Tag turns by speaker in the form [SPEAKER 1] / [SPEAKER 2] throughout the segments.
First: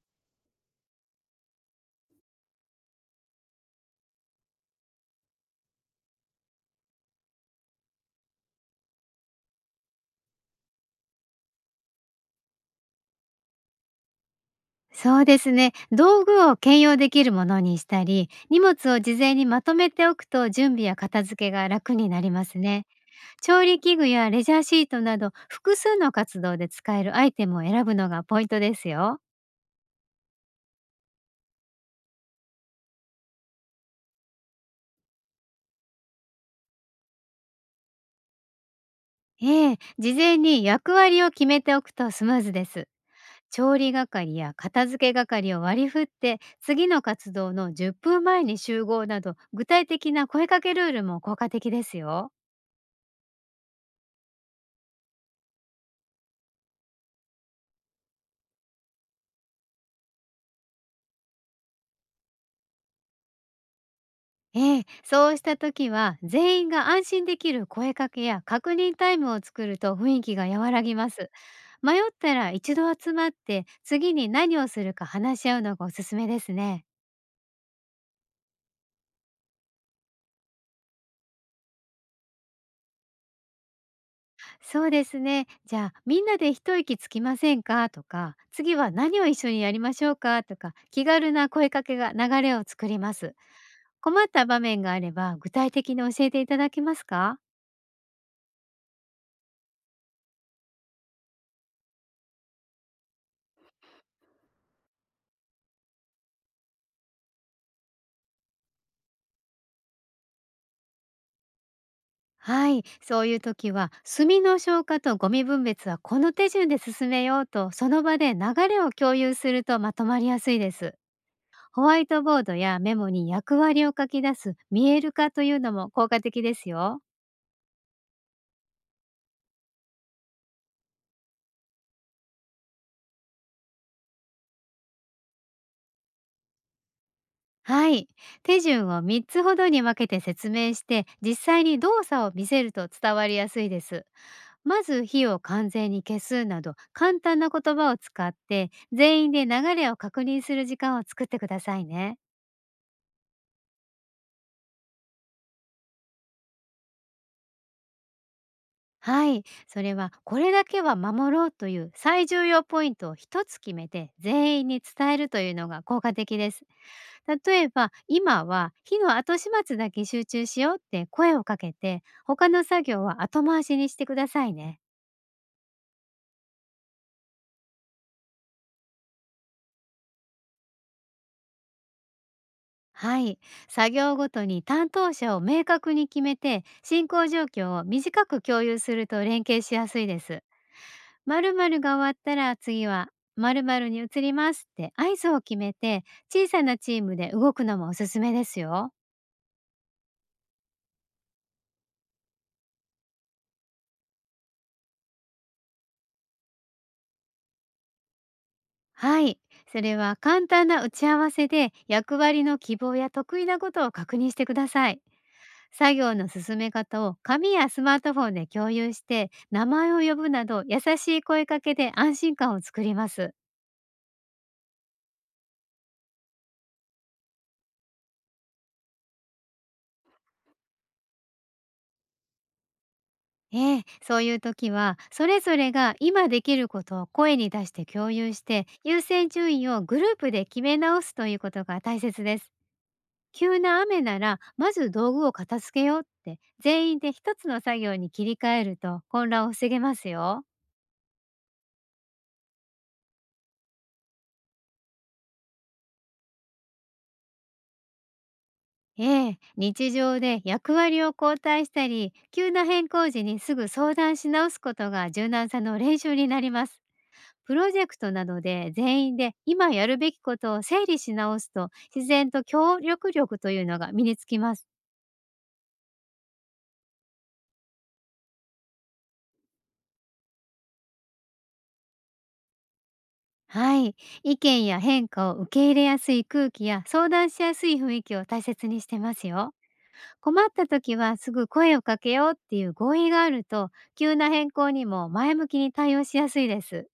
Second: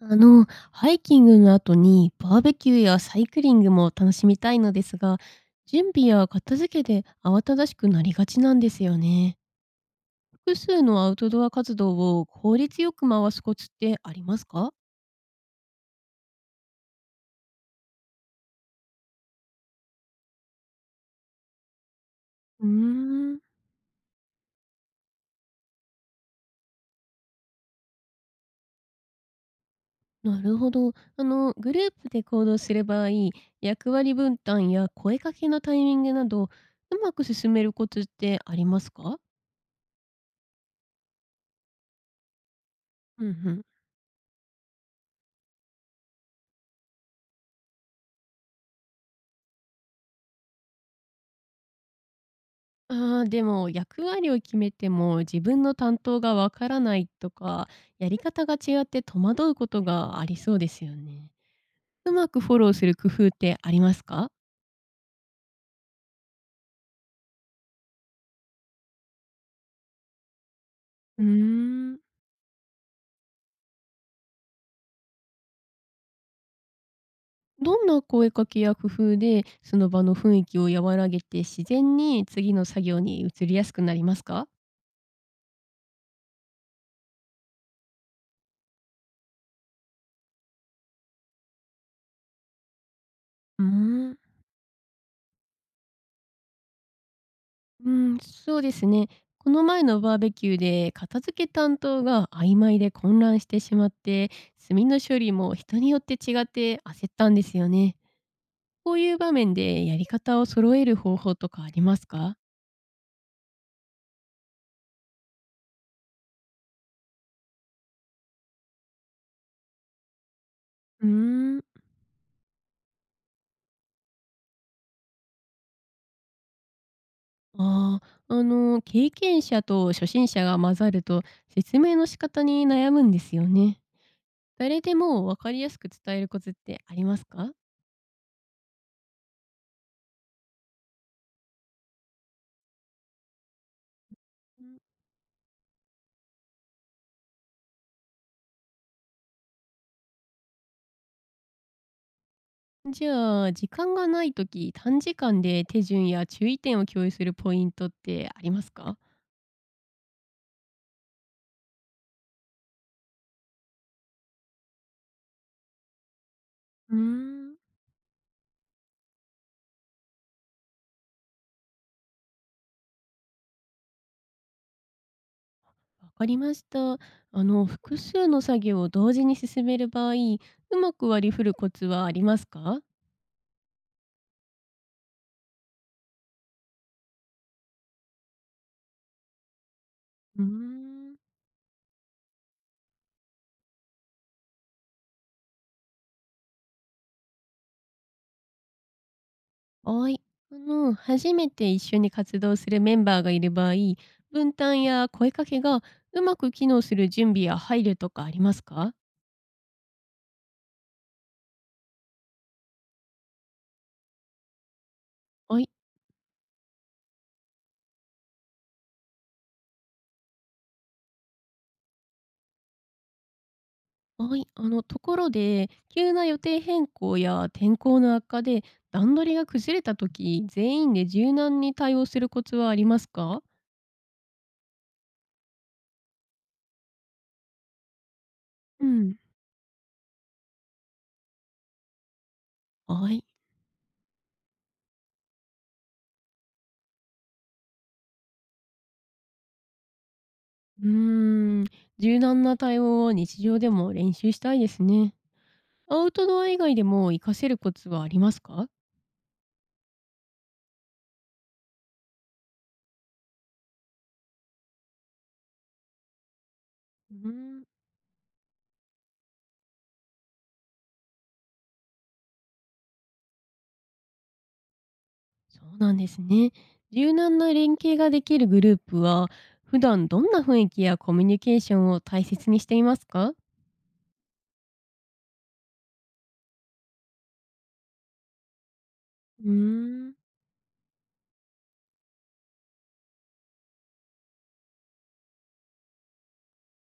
[SPEAKER 1] ハイキングの後にバーベキューやサイクリングも楽しみたいのですが、準備や片付けで慌ただしくなりがちなんですよね。複数のアウトドア活動を効率よく回すコツってありますか？
[SPEAKER 2] そうですね。道具を兼用できるものにしたり、荷物を事前にまとめておくと準備や片付けが楽になります
[SPEAKER 1] うー
[SPEAKER 2] ね。
[SPEAKER 1] ん、
[SPEAKER 2] 調理器具やレジャーシートなど複数の活動で使えるアイテムを選ぶのがポイントですよ。
[SPEAKER 1] なるほど。グループで行動する場合、役割分担や声かけのタイミングなど、うまく進めるコツってありますか？
[SPEAKER 2] ええ、事前に役割を決めておくとスムーズです。
[SPEAKER 1] うんうん。
[SPEAKER 2] 調理係や片付け係を割り振って、次の活動の10分前に集合など、具体的な声かけルールも効果的ですよ。
[SPEAKER 1] あー、でも役割を決めても自分の担当がわからないとか、やり方が違って戸惑うことがありそうですよね。うまくフォローする工夫ってありますか？
[SPEAKER 2] ええ、そうした時は全員が安心できる声かけや確認タイムを作ると雰囲気が和らぎま
[SPEAKER 1] うー
[SPEAKER 2] す。
[SPEAKER 1] ん。
[SPEAKER 2] 迷ったら一度集まって次に何をするか話し合うのがおすすめですね。
[SPEAKER 1] どんな声かけや工夫でその場の雰囲気を和らげて自然に次の作業に移りやすくなりますか？
[SPEAKER 2] そうですね。じゃあみんなで一息つきませんかとか、次は何を一緒にやりましょうかとか、気軽な声かけが流れを作ります。
[SPEAKER 1] うーん。
[SPEAKER 2] 困った場面があれば具体的に教えていただけますか？
[SPEAKER 1] うん、そうですね。この前のバーベキューで片付け担当が曖昧で混乱してしまって、炭の処理も人によって違って焦ったんですよね。こういう場面でやり方を揃える方法とかありますか？
[SPEAKER 2] はい、そういう時は、炭の消火とゴミ分別はこの手順で進めようと、その場で流れを共有するとまとまりやすいです。
[SPEAKER 1] うーん。
[SPEAKER 2] ホワイトボードやメモに役割を書き出す見える化というのも効果的ですよ。
[SPEAKER 1] ああ、経験者と初心者が混ざると説明の仕方に悩むんですよね。誰でも分かりやすく伝えるコツってありますか？
[SPEAKER 2] はい、手順を3つほどに分けて説明して、実際に動作を見せると伝わりやすいです。まず火を完全に消すなど簡単な言葉を使って、全員で流れを確認する時間を作ってくださいね。
[SPEAKER 1] じゃあ、時間がないとき短時間で手順や注意点を共有するポイントってありますか？
[SPEAKER 2] はい、それはこれだけは守ろうという最重要ポイントを一つ決めて全員に伝えるというのが効果的です。
[SPEAKER 1] うーん。
[SPEAKER 2] 例えば今は火の後始末だけ集中しようって声をかけて、他の作業は後回しにしてくださいね。
[SPEAKER 1] わかりました。複数の作業を同時に進める場合、うまく割り振るコツはありますか？
[SPEAKER 2] はい、作業ごとに担当者を明確に決めて、進行状況を短く共有すると連携しやすいで
[SPEAKER 1] う
[SPEAKER 2] す。
[SPEAKER 1] ーん。
[SPEAKER 2] 〇〇が終わったら次は〇〇に移りますって合図を決めて、小さなチームで動くのもおすすめですよ。
[SPEAKER 1] はい。初めて一緒に活動するメンバーがいる場合、分担や声かけがうまく機能する準備や配慮とかありますか？
[SPEAKER 2] はい。それは簡単な打ち合わせで役割の希望や得意なことを確認してください。
[SPEAKER 1] はい、
[SPEAKER 2] 作業の進め方を紙やスマートフォンで共有して、名前を呼ぶなど優しい声かけで安心感を作ります。
[SPEAKER 1] はい、ところで急な予定変更や天候の悪化で段取りが崩れた時、全員で柔軟に対応するコツはありますか？
[SPEAKER 2] ええ、そういう時はそれぞれが今できることを声に出して共有して、
[SPEAKER 1] う
[SPEAKER 2] 優
[SPEAKER 1] ん、
[SPEAKER 2] 先順位をグループで決め直すということが大切です。
[SPEAKER 1] はい。
[SPEAKER 2] 急な雨ならまず道具を片付けようって、全員で一つの作業に切り替えると混乱を防げますよ。
[SPEAKER 1] うーん、柔軟な対応を日常でも練習したいですね。アウトドア以外でも活かせるコツはありますか？
[SPEAKER 2] ええ、日常で役割を交代したり、急な変更時にすぐ相談し直すことが柔軟さの練習になります。
[SPEAKER 1] うー
[SPEAKER 2] プ
[SPEAKER 1] ん、
[SPEAKER 2] ロジェクトなどで全員で今やるべきことを整理し直すと、自然と協力力というのが身につきます。
[SPEAKER 1] そうなんですね。柔軟な連携ができるグループは普段どんな雰囲気やコミュニケーションを大切にしていますか？
[SPEAKER 2] はい。意見や変化を受け入れやすい空気や相談しやすい雰囲気を大切にしてます
[SPEAKER 1] うー
[SPEAKER 2] よ。
[SPEAKER 1] ん。
[SPEAKER 2] 困った時はすぐ声をかけようっていう合意があると、急な変更にも前向きに対応しやすいです。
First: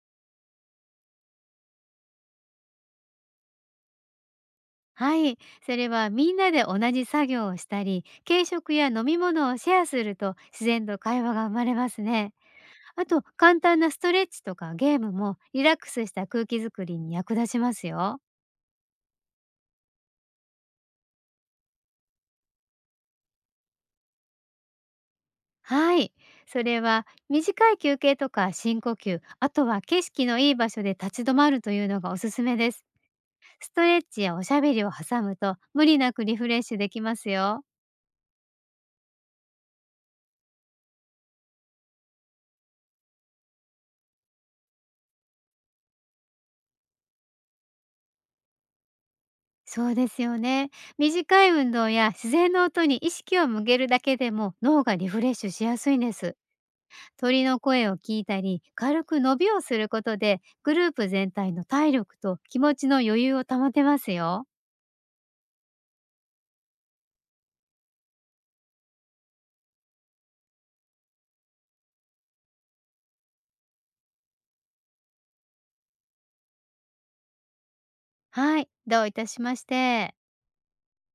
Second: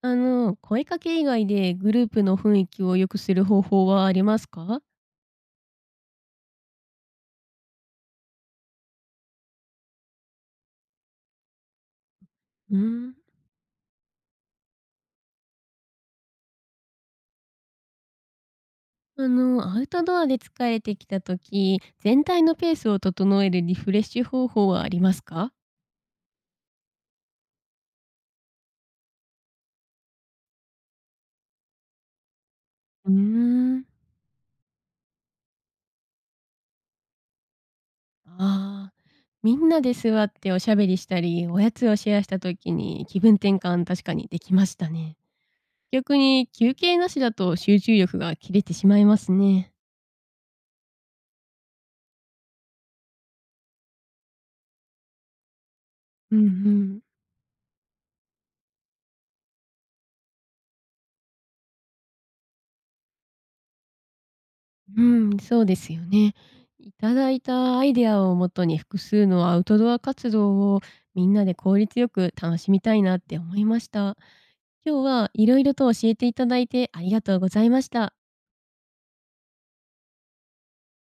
[SPEAKER 1] 声かけ以外でグループの雰囲気を良くする方法はありますか？
[SPEAKER 2] はい。それはみんなで同じ作業をしたり、軽食や飲み物をシェアすると自然と会話が生まれますね。
[SPEAKER 1] うー
[SPEAKER 2] あ
[SPEAKER 1] ん。
[SPEAKER 2] と、簡単なストレッチとかゲームもリラックスした空気づくりに役立ちますよ。
[SPEAKER 1] アウトドアで疲れてきた時、全体のペースを整えるリフレッシュ方法はありますか？
[SPEAKER 2] はい。それは短い休憩とか深呼吸、あとは景色のいい場所で立ち止まるというのがおすすめです。
[SPEAKER 1] うー
[SPEAKER 2] スト
[SPEAKER 1] ん。
[SPEAKER 2] レッチやおしゃべりを挟むと無理なくリフレッシュできますよ。
[SPEAKER 1] ああ、みんなで座っておしゃべりしたり、おやつをシェアした時に気分転換確かにできましたね。逆に休憩なしだと集中力が切れてしまいますね。
[SPEAKER 2] そうですよね。短い運動や自然の音に意識を向けるだけでも脳がリフレッシュしやすいんで
[SPEAKER 1] う
[SPEAKER 2] す。
[SPEAKER 1] んうん。
[SPEAKER 2] 鳥の声を聞いたり軽く伸びをすることで、グループ全体の体力と気持ちの余裕を保てますよ。
[SPEAKER 1] うん、そうですよね。いただいたアイデアをもとに複数のアウトドア活動をみんなで効率よく楽しみたいなって思いました。今日はいろいろと教えていただいてありがとうございました。
[SPEAKER 2] はい、どういたしまして。